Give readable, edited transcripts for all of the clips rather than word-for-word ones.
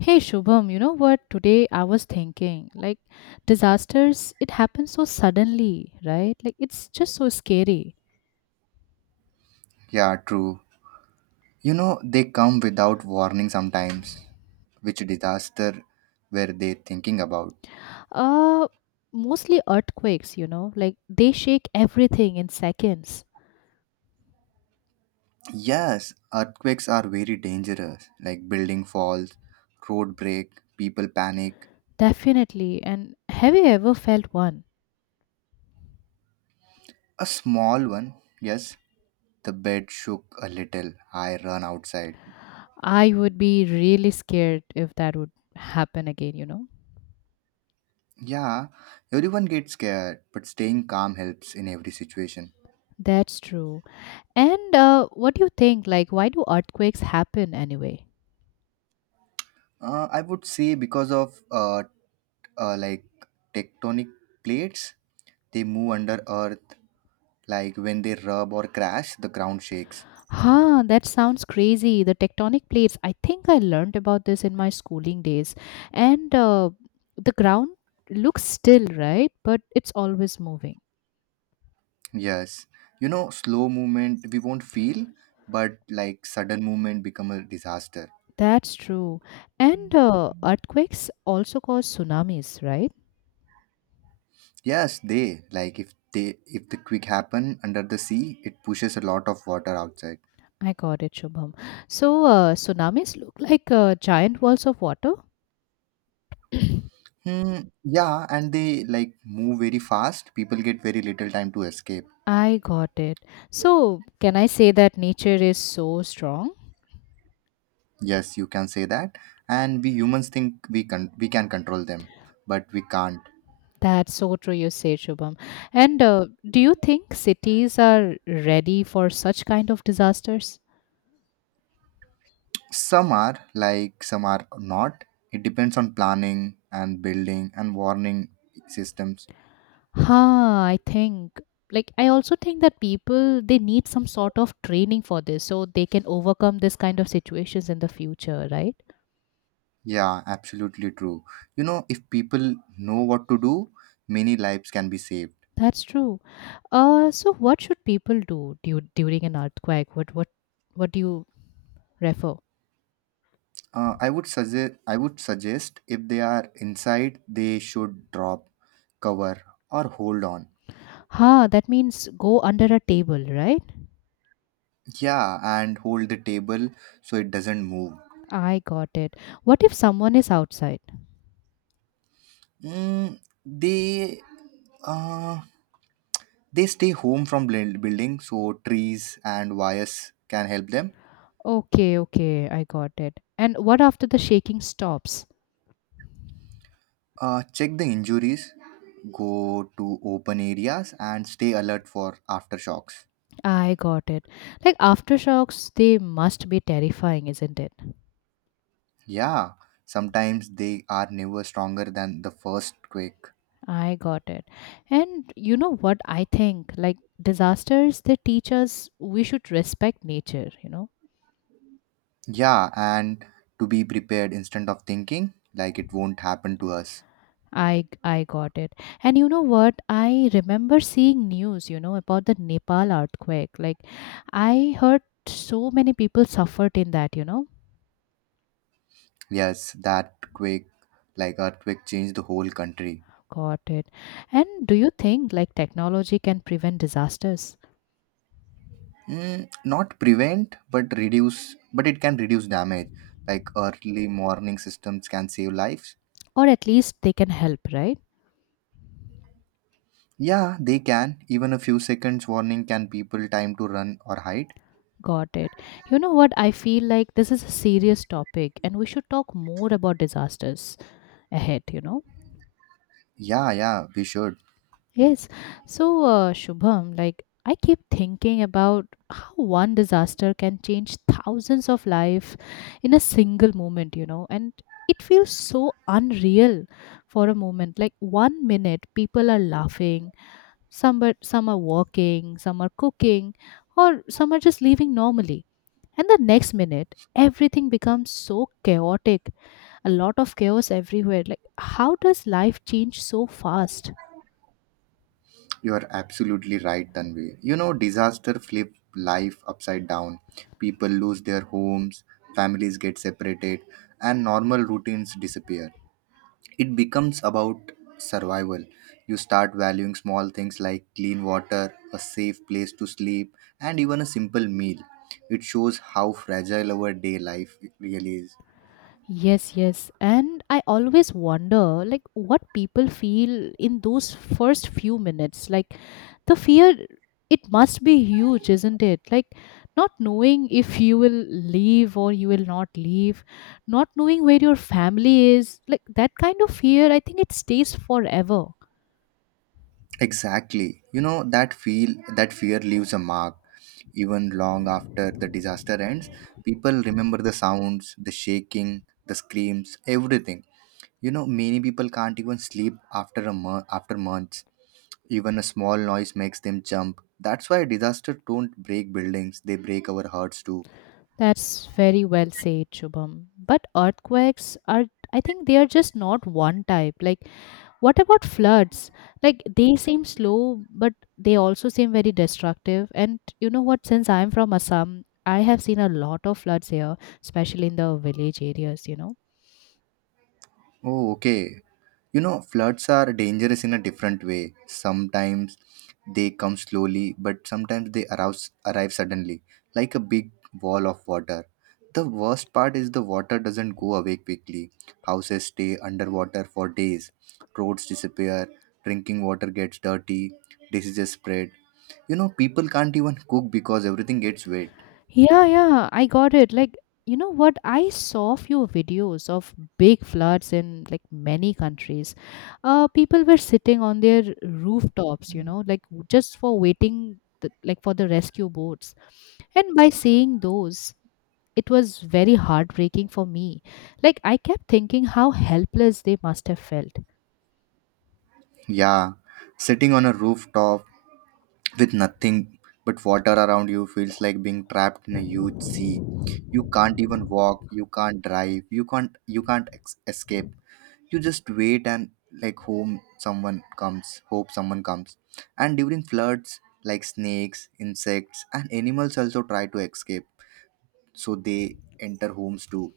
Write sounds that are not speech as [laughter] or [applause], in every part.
Hey Shubham, you know what? Today I was thinking, like, disasters, it happens so suddenly, right? Like, it's just so scary. Yeah, true. You know, they come without warning sometimes. Which disaster were they thinking about? Uh, mostly earthquakes, you know, like, they shake everything in seconds. Yes, earthquakes are very dangerous, like building falls, road break, people panic. Definitely. And have you ever felt one? A small one, yes. The bed shook a little. I run outside. I would be really scared if that would happen again, you know? Yeah, everyone gets scared, but staying calm helps in every situation. That's true. And what do you think? Like, why do earthquakes happen anyway? I would say because of like tectonic plates, they move under earth like when they rub or crash, the ground shakes. Huh, that sounds crazy. The tectonic plates. I think I learned about this in my schooling days. And the ground looks still, right? But it's always moving. Yes, you know, slow movement we won't feel, but like sudden movement become a disaster. That's true. And earthquakes also cause tsunamis, right? Yes, they like if the quick happen under the sea, it pushes a lot of water outside. I got it, Shubham. So, tsunamis look like giant walls of water? Hmm. Yeah, and they like move very fast. People get very little time to escape. I got it. So, can I say that nature is so strong? Yes, you can say that. And we humans think we can control them, but we can't. That's so true, you say, Shubham. And do you think cities are ready for such kind of disasters? Some are, like, some are not. It depends on planning and building and warning systems. Ha, I think. Like, I also think that people they need some sort of training for this, so they can overcome this kind of situations in the future, right? Yeah, absolutely true. You know, if people know what to do, many lives can be saved. That's true. So what should people do during an earthquake? What do you refer? I would suggest if they are inside, they should drop, cover, or hold on. Ha, that means go under a table, right? Yeah, and hold the table so it doesn't move. I got it. What if someone is outside? mm, they uh, They stay home from building, so trees and wires can help them. Okay, okay, I got it. And what after the shaking stops? Check the injuries, go to open areas, and stay alert for aftershocks. I got it. Like aftershocks, they must be terrifying, isn't it? Yeah, sometimes they are never stronger than the first quake. I got it. And you know what I think? Like disasters, they teach us we should respect nature, you know? Yeah, and to be prepared instead of thinking like it won't happen to us. I got it. And you know what? I remember seeing news, you know, about the Nepal earthquake. Like I heard so many people suffered in that, you know? Yes, that quake, like earthquake, changed the whole country. Got it. And do you think like technology can prevent disasters? Not prevent, but reduce, but it can reduce damage. Like early warning systems can save lives. Or at least they can help, right? Yeah, they can. Even a few seconds warning can people time to run or hide. Got it. You know what? I feel like this is a serious topic and we should talk more about disasters ahead, you know? Yeah, yeah, we should. Yes. So, Shubham, like I keep thinking about how one disaster can change thousands of life in a single moment, you know? And it feels so unreal for a moment. Like one minute people are laughing. Some but some are walking, some are cooking, or some are just living normally. And the next minute, everything becomes so chaotic. A lot of chaos everywhere. Like how does life change so fast? You are absolutely right, Tanvi. You know, disaster flip life upside down. People lose their homes, families get separated, and normal routines disappear. It becomes about survival. You start valuing small things like clean water, a safe place to sleep, and even a simple meal. It shows how fragile our day life really is. Yes, yes. And I always wonder like what people feel in those first few minutes. Like the fear it must be huge, isn't it? Like not knowing if you will leave or you will not leave, not knowing where your family is, like that kind of fear, I think it stays forever. Exactly. You know that fear leaves a mark. Even long after the disaster ends, people remember the sounds, the shaking, the screams, everything. You know, many people can't even sleep after after months. Even a small noise makes them jump. That's why disasters don't break buildings, they break our hearts too. That's very well said, Shubham. But earthquakes are, I think they are just not one type. Like what about floods? Like they seem slow, but they also seem very destructive. And you know what? Since I'm from Assam, I have seen a lot of floods here, especially in the village areas, you know. Oh, okay. You know, floods are dangerous in a different way. Sometimes they come slowly, but sometimes they arrive suddenly, like a big wall of water. The worst part is the water doesn't go away quickly. Houses stay underwater for days, roads disappear, drinking water gets dirty, diseases spread. You know, people can't even cook because everything gets wet. Yeah, yeah, I got it. Like, you know what? I saw few videos of big floods in like many countries. People were sitting on their rooftops, you know, like just for waiting, like for the rescue boats. And by seeing those, it was very heartbreaking for me. Like, I kept thinking how helpless they must have felt. Yeah, sitting on a rooftop with nothing but water around you feels like being trapped in a huge sea. You can't even walk, you can't drive, you can't ex- escape. You just wait and, like, hope someone comes. And during floods, like snakes, insects and animals also try to escape, so they enter homes too.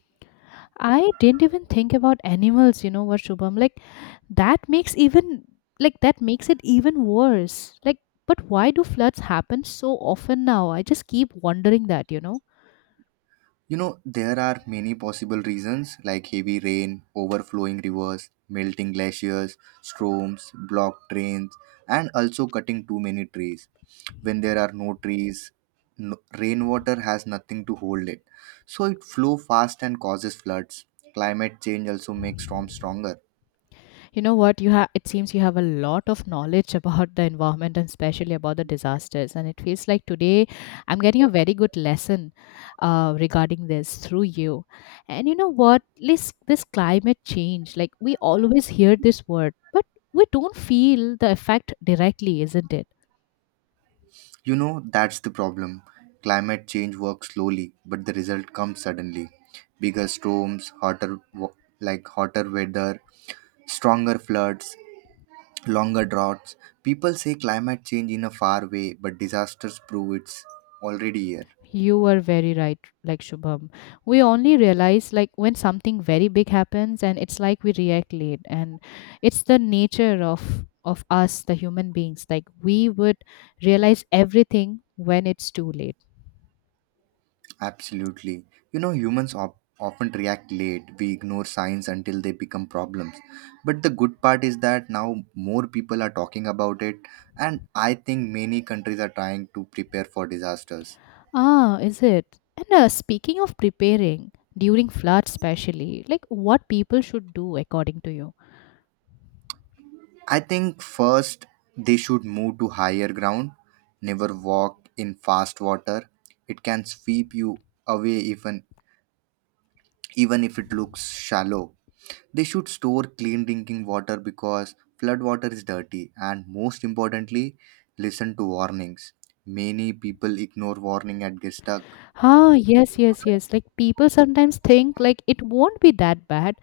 I didn't even think about animals, you know what, Shubham? Like, that makes even, like, that makes it even worse. Like, but why do floods happen so often now? I just keep wondering that, you know? You know, there are many possible reasons like heavy rain, overflowing rivers, melting glaciers, storms, blocked drains, and also cutting too many trees. When there are no trees, no, rainwater has nothing to hold it. So it flow fast and causes floods. Climate change also makes storms stronger. You know what? You have, it seems you have a lot of knowledge [laughs] about the environment and especially about the disasters. And it feels like today I'm getting a very good lesson regarding this through you. And you know what? This climate change, like we always hear this word, but we don't feel the effect directly, isn't it? You know, that's the problem. Climate change works slowly, but the result comes suddenly. Bigger storms, hotter wa- like hotter weather, stronger floods, longer droughts. People say climate change in a far way, but disasters prove it's already here. You were very right, like Shubham. We only realize like when something very big happens and it's like we react late and it's the nature of us, the human beings. Like we would realize everything when it's too late. Absolutely. You know, humans often react late. We ignore signs until they become problems. But the good part is that now more people are talking about it, and I think many countries are trying to prepare for disasters. Ah, is it? And speaking of preparing during floods especially, like what people should do according to you? I think first they should move to higher ground, never walk in fast water. It can sweep you away even if it looks shallow. They should store clean drinking water because flood water is dirty, and most importantly, listen to warnings. Many people ignore warning and get stuck. Ah, yes, yes, yes. Like people sometimes think like it won't be that bad,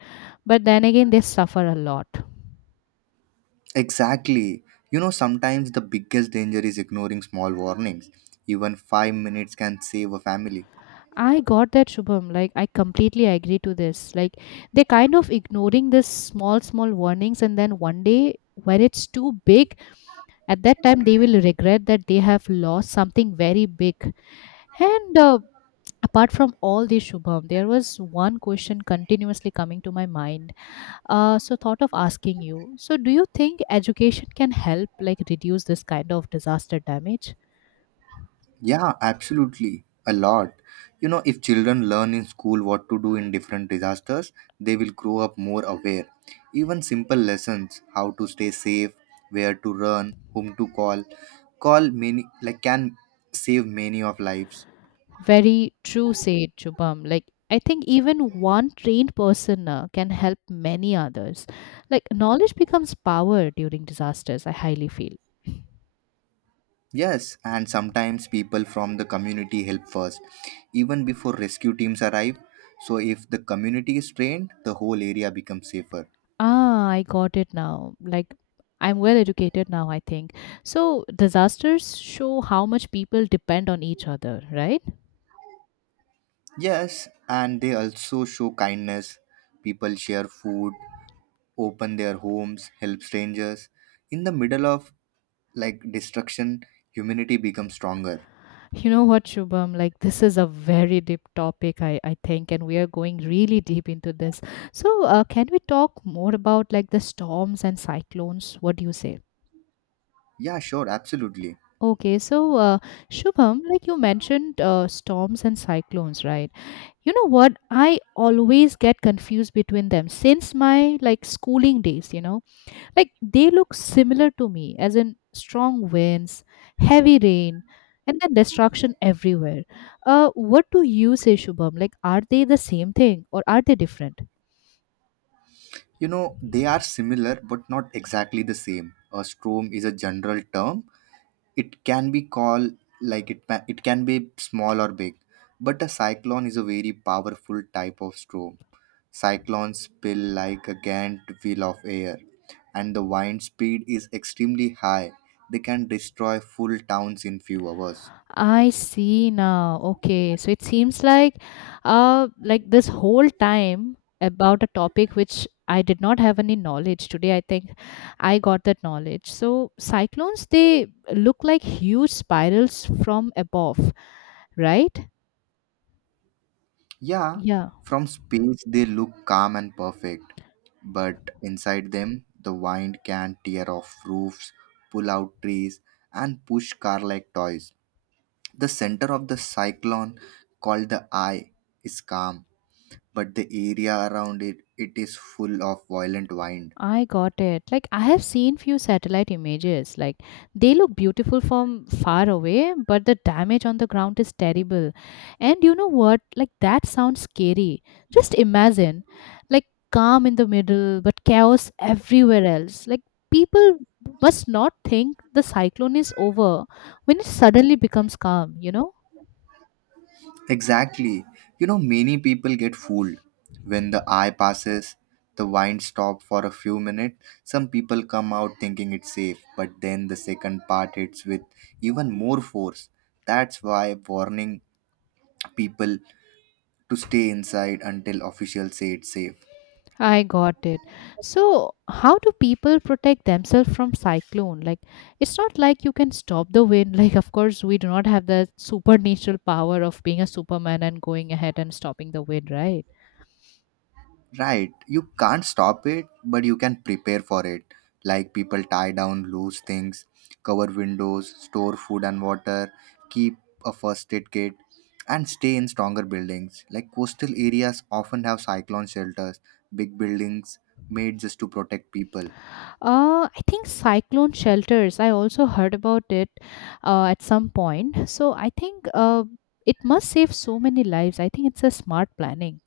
but then again they suffer a lot. Exactly. You know, sometimes the biggest danger is ignoring small warnings. Even 5 minutes can save a family. I got that, Shubham. Like, I completely agree to this. Like, they're kind of ignoring this small, small warnings, and then one day when it's too big, at that time they will regret that they have lost something very big. And apart from all this, Shubham, there was one question continuously coming to my mind. So thought of asking you. So, do you think education can help, like, reduce this kind of disaster damage? Yeah, absolutely. A lot. You know, if children learn in school what to do in different disasters, they will grow up more aware. Even simple lessons, how to stay safe, where to run, whom to call, call many like can save many of lives. Very true, said Shubham. Like, I think even one trained person can help many others. Like, knowledge becomes power during disasters, I highly feel. Yes, and sometimes people from the community help first, even before rescue teams arrive. So if the community is trained, the whole area becomes safer. Ah, I got it now. Like, I'm well educated now, I think. So, disasters show how much people depend on each other, right? Yes, and they also show kindness. People share food, open their homes, help strangers. In the middle of, like, destruction, humanity becomes stronger. You know what, Shubham? Like, this is a very deep topic, I think, and we are going really deep into this. So, can we talk more about like the storms and cyclones? What do you say? Yeah, sure, absolutely. Okay, so Shubham, like you mentioned, storms and cyclones, right? You know what? I always get confused between them since my like schooling days. You know, like they look similar to me, as in strong winds, heavy rain, and then destruction everywhere. What do you say, Shubham? Like, are they the same thing or are they different? You know, they are similar but not exactly the same. A storm is a general term. It can be called like it can be small or big, but a cyclone is a very powerful type of storm. Cyclones spill like a giant wheel of air, and the wind speed is extremely high. They can destroy full towns in few hours. I see now. Okay. So it seems like this whole time about a topic which I did not have any knowledge today. I think I got that knowledge. So cyclones they look like huge spirals from above, right? Yeah, Yeah. from space they look calm and perfect, but inside them the wind can tear off roofs, pull out trees, and push car like toys. The center of the cyclone, called the eye, is calm, but the area around it is full of violent wind. I got it. Like I have seen few satellite images. Like they look beautiful from far away, but the damage on the ground is terrible. And you know what? Like that sounds scary. Just imagine like calm in the middle, but chaos everywhere else. Like people must not think the cyclone is over when it suddenly becomes calm, you know? Exactly. You know, many people get fooled. When the eye passes, the wind stops for a few minutes. Some people come out thinking it's safe, but then the second part hits with even more force. That's why warning people to stay inside until officials say it's safe. I got it. So, how do people protect themselves from cyclone? Like, it's not like you can stop the wind. [laughs] Like, of course, we do not have the supernatural power of being a superman and going ahead and stopping the wind, right? Right. You can't stop it, but you can prepare for it. Like people tie down loose things, cover windows, store food and water, keep a first aid kit, and stay in stronger buildings. Like coastal areas often have cyclone shelters, big buildings made just to protect people. I think cyclone shelters. I also heard about it at some point. So, I think it must save so many lives. I think it's a smart planning.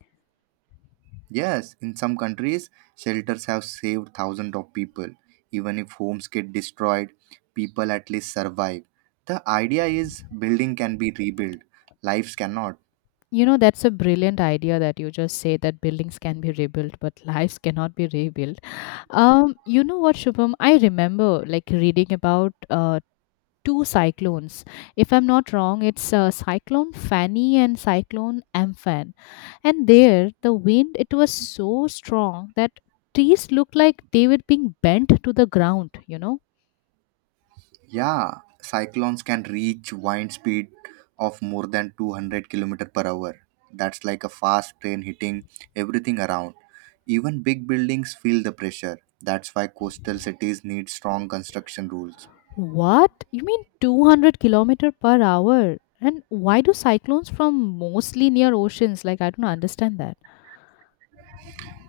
Yes, in some countries, shelters have saved thousands of people. Even if homes get destroyed, people at least survive. The idea is building can be rebuilt, lives cannot. You know, that's a brilliant idea that you just say that buildings can be rebuilt, but [laughs] lives cannot be rebuilt. You know what, Shubham? I remember like reading about two cyclones. If I'm not wrong, it's Cyclone Fanny and Cyclone Amphan. And there, the wind it was so strong that trees looked like they were being bent to the ground. You know Yeah, cyclones can reach wind speed of more than 200 kilometer per hour. That's like a fast train hitting everything around. Even big buildings feel the pressure. That's why coastal cities need strong construction rules. what? You mean 200 kilometer per hour? And why do cyclones from mostly near oceans? Like I don't understand that.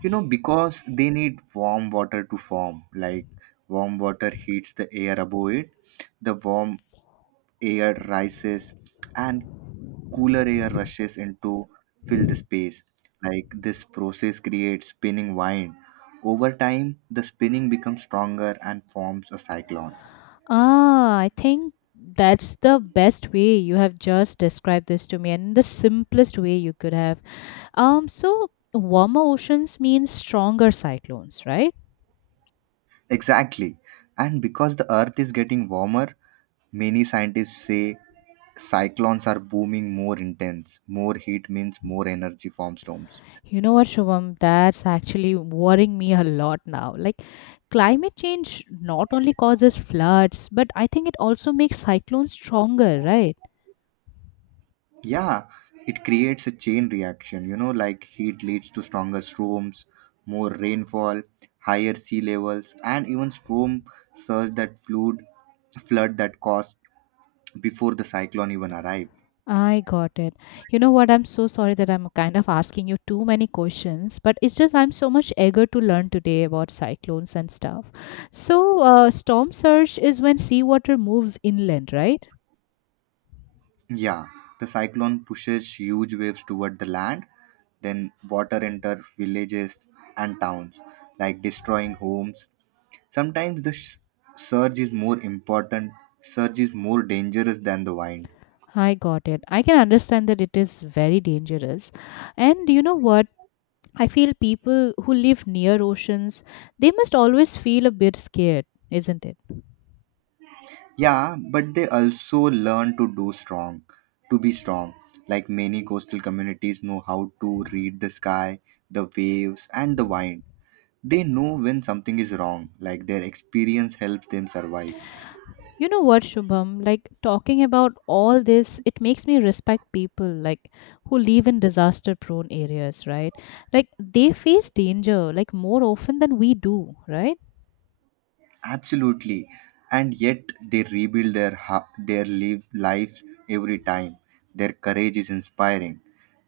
You know, because they need warm water to form. Like warm water heats the air above it, the warm air rises and cooler air rushes in to fill the space. Like this process creates spinning wind. Over time, the spinning becomes stronger and forms a cyclone. Ah, I think that's the best way you have just described this to me and the simplest way you could have. So warmer oceans means stronger cyclones, right? Exactly. And because the earth is getting warmer, many scientists say cyclones are booming more intense. More heat means more energy from storms. You know what, Shubham, that's actually worrying me a lot now. Like climate change not only causes floods, but I think it also makes cyclones stronger, right? Yeah, it creates a chain reaction, you know, like heat leads to stronger storms, more rainfall, higher sea levels, and even storm surge that flood that caused before the cyclone even arrived. I got it. You know what? I'm so sorry that I'm kind of asking you too many questions, but it's just I'm so much eager to learn today about cyclones and stuff. So, storm surge is when seawater moves inland, right? Yeah, the cyclone pushes huge waves toward the land, then water enter villages and towns, like destroying homes. Sometimes the surge is more important, surge is more dangerous than the wind. I got it. I can understand that it is very dangerous. And you know what? I feel people who live near oceans, they must always feel a bit scared, isn't it? Yeah, but they also learn to be strong. Like many coastal communities know how to read the sky, the waves, and the wind. They know when something is wrong, like their experience helps them survive. You know what, Shubham? Like talking about all this, it makes me respect people like who live in disaster prone areas, right? Like they face danger like more often than we do, right? Absolutely. And yet they rebuild their live life every time. Their courage is inspiring.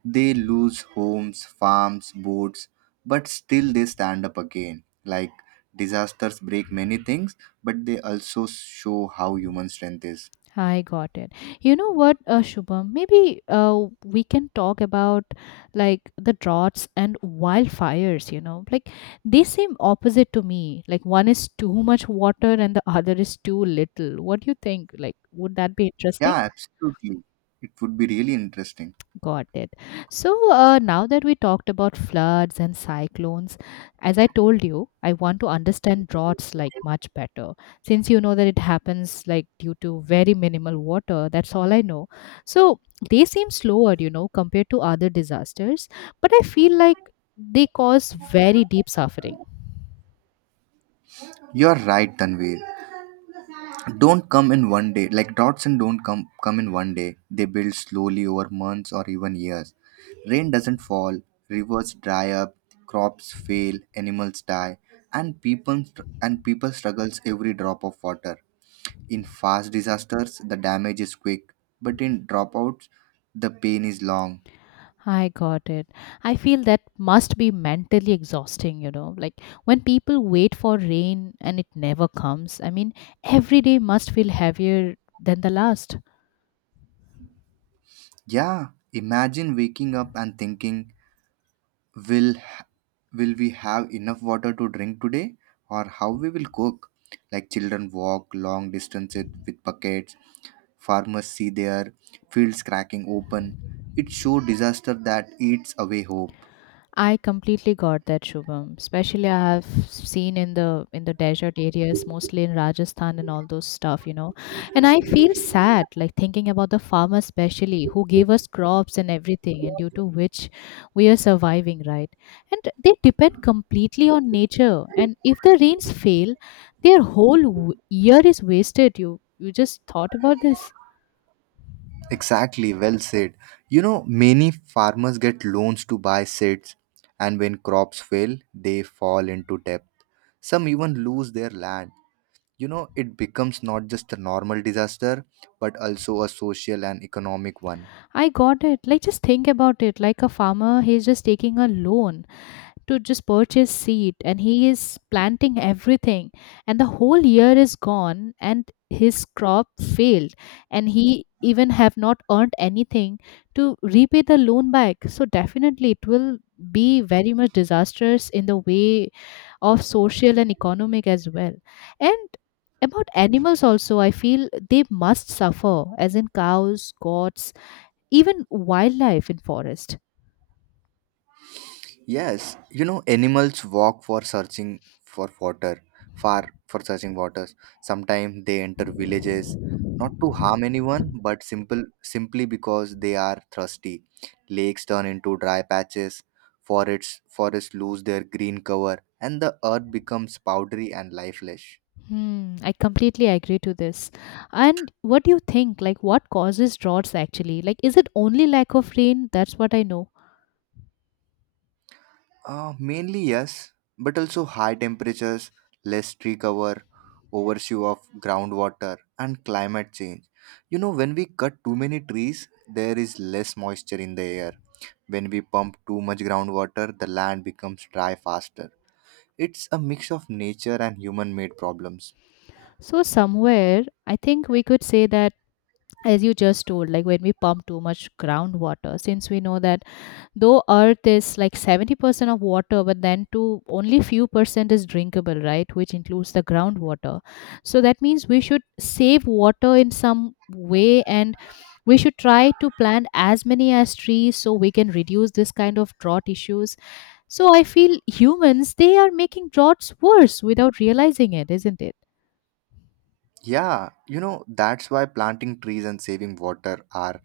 They lose homes, farms, boats, but still they stand up again. Like disasters break many things, but they also show how human strength is. I got it. You know what, Shubham? Maybe we can talk about like the droughts and wildfires, you know? Like they seem opposite to me. Like one is too much water and the other is too little. What do you think? Like, would that be interesting? Yeah, absolutely. It would be really interesting. Got it. So now that we talked about floods and cyclones, as I told you, I want to understand droughts like much better. Since you know that it happens like due to very minimal water, that's all I know. So they seem slower, you know, compared to other disasters, but I feel like they cause very deep suffering. You're right, Tanvir. Don't come in one day, like droughts, and don't come in one day. They build slowly over months or even years. Rain doesn't fall, rivers dry up, crops fail, animals die, and people struggles every drop of water. In fast disasters the damage is quick, but in dropouts the pain is long. I got it. I feel that must be mentally exhausting, you know. Like when people wait for rain and it never comes, I mean, every day must feel heavier than the last. Yeah, imagine waking up and thinking, will will we have enough water to drink today, or how we will cook. Like children walk long distances with buckets, farmers see their fields cracking open. It's show disaster that eats away hope. I completely got that, Shubham. Especially I have seen in the desert areas, mostly in Rajasthan and all those stuff, you know. And I feel sad, like thinking about the farmers especially who gave us crops and everything, and due to which we are surviving, right? And they depend completely on nature. And if the rains fail, their whole year is wasted. You just thought about this? Exactly, well said. You know, many farmers get loans to buy seeds, and when crops fail they fall into debt. Some even lose their land. You know, it becomes not just a normal disaster, but also a social and economic one. I got it. Like just think about it. Like a farmer, he's just taking a loan to just purchase seed and he is planting everything, and the whole year is gone and his crop failed, and he even have not earned anything to repay the loan back. So definitely it will be very much disastrous in the way of social and economic as well. And about animals also, I feel they must suffer, as in cows, goats, even wildlife in forest. Yes, you know, animals walk for searching for water, far for searching waters. Sometimes they enter villages, not to harm anyone, but simple simply because they are thirsty. Lakes turn into dry patches, forests lose their green cover, and the earth becomes powdery and lifeless. Hmm, I completely agree to this. And what do you think? Like, what causes droughts actually? Like, is it only lack of rain? That's what I know. Mainly yes, but also high temperatures, less tree cover, overshoe of groundwater, and climate change. You know, when we cut too many trees, there is less moisture in the air. When we pump too much groundwater, the land becomes dry faster. It's a mix of nature and human made problems. So, somewhere, I think we could say that, as you just told, like when we pump too much groundwater, since we know that though earth is like 70% of water but then to only few percent is drinkable, right, which includes the groundwater. So that means we should save water in some way, and we should try to plant as many as trees so we can reduce this kind of drought issues. So I feel humans, they are making droughts worse without realizing it, isn't it? Yeah, you know, that's why planting trees and saving water are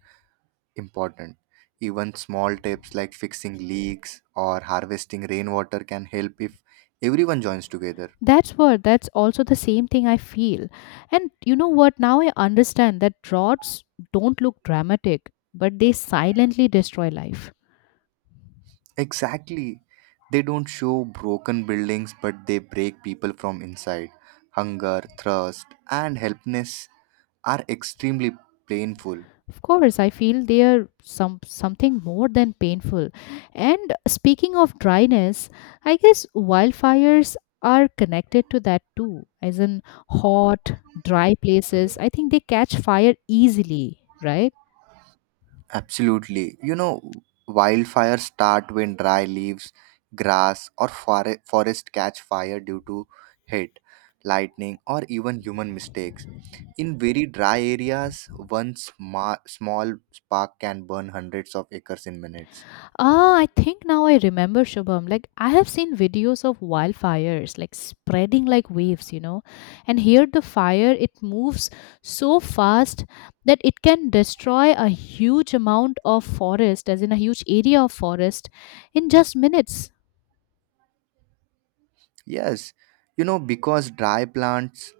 important. Even small tips like fixing leaks or harvesting rainwater can help if everyone joins together. That's also the same thing I feel. And you know what? Now I understand that droughts don't look dramatic, but they silently destroy life. Exactly. They don't show broken buildings, but they break people from inside. Hunger, thirst, and helplessness are extremely painful. Of course, I feel they are something more than painful. And speaking of dryness, I guess wildfires are connected to that too. As in hot, dry places, I think they catch fire easily, right? Absolutely. You know, wildfires start when dry leaves, grass, or forest catch fire due to heat, lightning, or even human mistakes. In very dry areas, one small spark can burn hundreds of acres in minutes. Ah, I think now I remember, Shubham. Like I have seen videos of wildfires like spreading like waves, you know. And here the fire, it moves so fast that it can destroy a huge amount of forest, as in a huge area of forest in just minutes. Yes, you know, because dry plants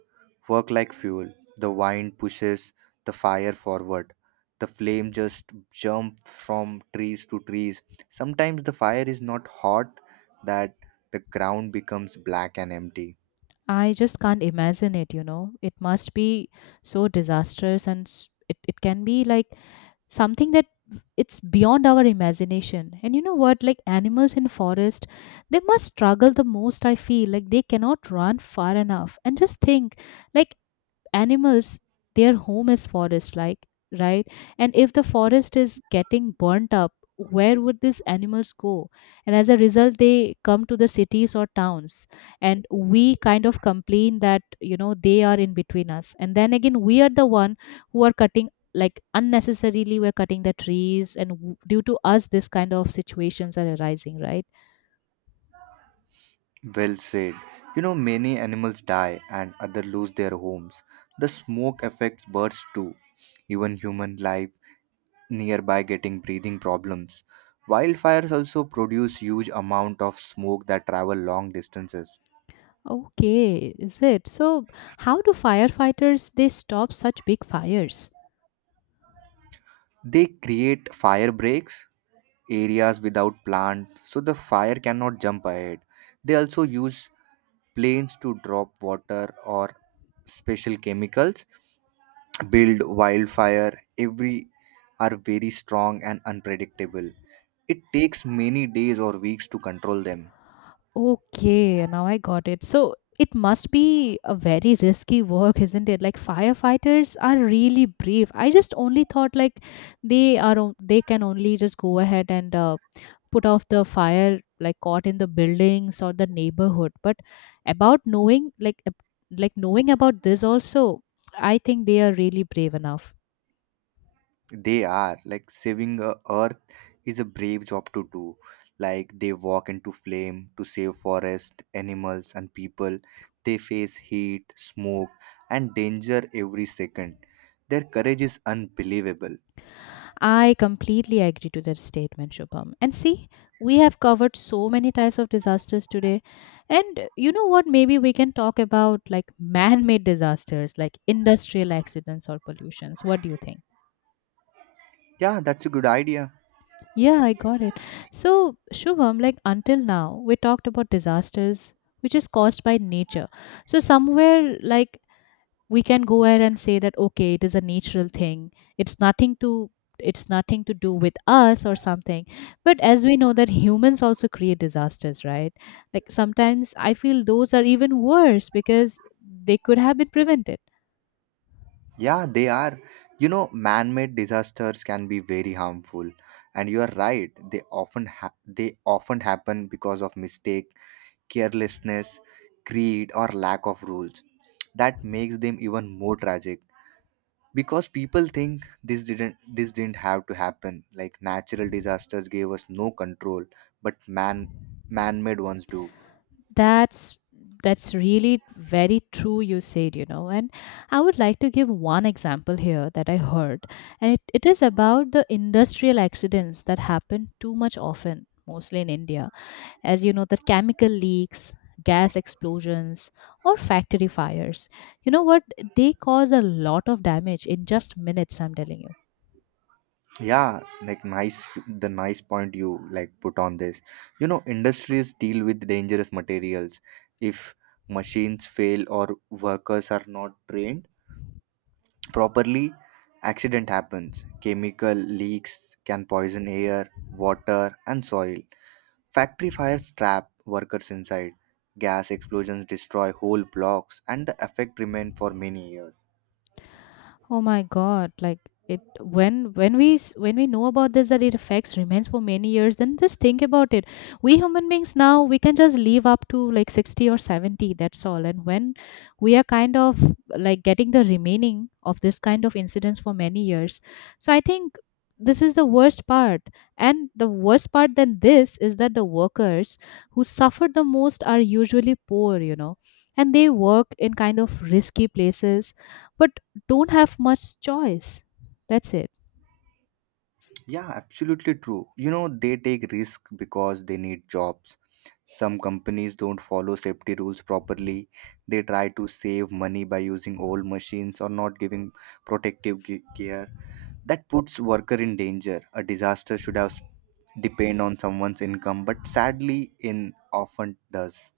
work like fuel. The wind pushes the fire forward. The flame just jump from trees to trees. Sometimes the fire is not hot that the ground becomes black and empty. I just can't imagine it, you know. It must be so disastrous, and it can be like something that it's beyond our imagination. And you know what, like animals in forest, they must struggle the most, I feel. Like they cannot run far enough. And just think, like, animals, their home is forest, like, right? And if the forest is getting burnt up, where would these animals go? And as a result, they come to the cities or towns, and we kind of complain that, you know, they are in between us, and then again we are the one who are cutting, like unnecessarily we're cutting the trees, and due to us this kind of situations are arising, right? Well said. You know, many animals die and others lose their homes. The smoke affects birds too. Even human life nearby getting breathing problems. Wildfires also produce huge amount of smoke that travel long distances. Okay, is it? So, how do firefighters they stop such big fires? They create fire breaks, areas without plants, so the fire cannot jump ahead. They also use planes to drop water or special chemicals. Build wildfire every are very strong and unpredictable. It takes many days or weeks to control them. Okay, now I got it. So, it must be a very risky work, isn't it? Like firefighters are really brave. I just only thought like they are they can only just go ahead and put off the fire like caught in the buildings or the neighborhood. But about knowing like like knowing about this also, I think they are really brave enough. They are like saving a earth is a brave job to do. Like they walk into flame to save forest, animals and people. They face heat, smoke and danger every second. Their courage is unbelievable. I completely agree to that statement, Shubham. And see, we have covered so many types of disasters today. And you know what? Maybe we can talk about like [laughs] man made disasters, like industrial accidents or pollutions. What do you think? Yeah, that's a good idea. Yeah, I got it. So, Shubham, like until now, we talked about disasters which is caused by nature. So, somewhere like we can go ahead and say that okay, it is a natural thing, it's nothing to, it's nothing to do with us or something. But as we know that humans also create disasters, right? Like sometimes I feel those are even worse because they could have been prevented. Yeah, they are. You know, man-made disasters can be very harmful, and you are right. They often happen because of mistake, carelessness, greed, or lack of rules. That makes them even more tragic, because people think this didn't have to happen. Like natural disasters gave us no control, but man-made ones do. That's that's really very true you said, you know. And I would like to give one example here that I heard, and it is about the industrial accidents that happen too much often, mostly in India. As you know, the chemical leaks, gas explosions, or factory fires, you know what, they cause a lot of damage in just minutes, I'm telling you. Yeah, like nice the nice point you, like, put on this. You know, industries deal with dangerous materials. If machines fail or workers are not trained properly, accident happens. Chemical leaks can poison air, water, and soil. Factory fires trap workers inside. Gas explosions destroy whole blocks, and the effect remain for many years. Oh my God! Like it when when we know about this that it affects remains for many years, then just think about it. We human beings now we can just live up to like 60 or 70. That's all. And when we are kind of like getting the remaining of this kind of incidents for many years, so I think this is the worst part. And the worst part than this is that the workers who suffer the most are usually poor. You know, and they work in kind of risky places. But don't have much choice. That's it. Yeah, absolutely true. You know, they take risk because they need jobs. Some companies don't follow safety rules properly. They try to save money by using old machines or not giving protective gear. That puts worker in danger. A disaster should have depend on someone's income, but sadly, in often does.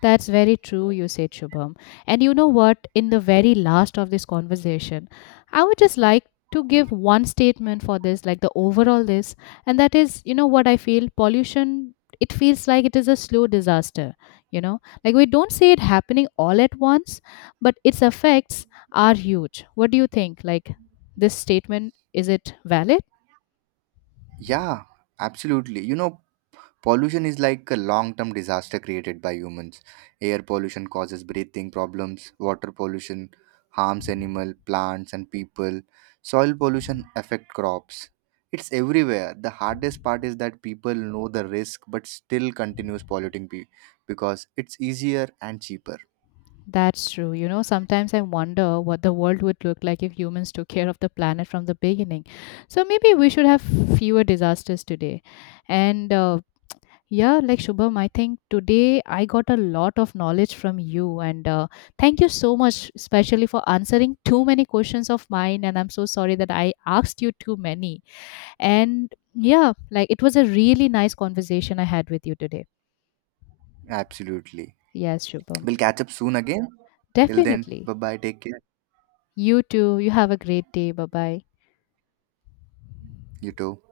That's very true, you said, Shubham. And you know what? In the very last of this conversation, I would just like to give one statement for this, like the overall this, and that is, you know what I feel? Pollution, it feels like it is a slow disaster, you know? Like we don't see it happening all at once, but its effects are huge. What do you think? Like this statement, is it valid? Yeah, absolutely. You know, pollution is like a long-term disaster created by humans. Air pollution causes breathing problems. Water pollution harms animal, plants, and people. Soil pollution affect crops. It's everywhere. The hardest part is that people know the risk but still continues polluting because it's easier and cheaper. That's true. You know, sometimes I wonder what the world would look like if humans took care of the planet from the beginning. So maybe we should have fewer disasters today. And yeah, like Shubham, I think today I got a lot of knowledge from you. And thank you so much, especially for answering too many questions of mine. And I'm so sorry that I asked you too many. And yeah, like it was a really nice conversation I had with you today. Absolutely. Yes, Shubham. We'll catch up soon again. Till then, bye Definitely. bye. Take care. You too. You have a great day. Bye bye. You too.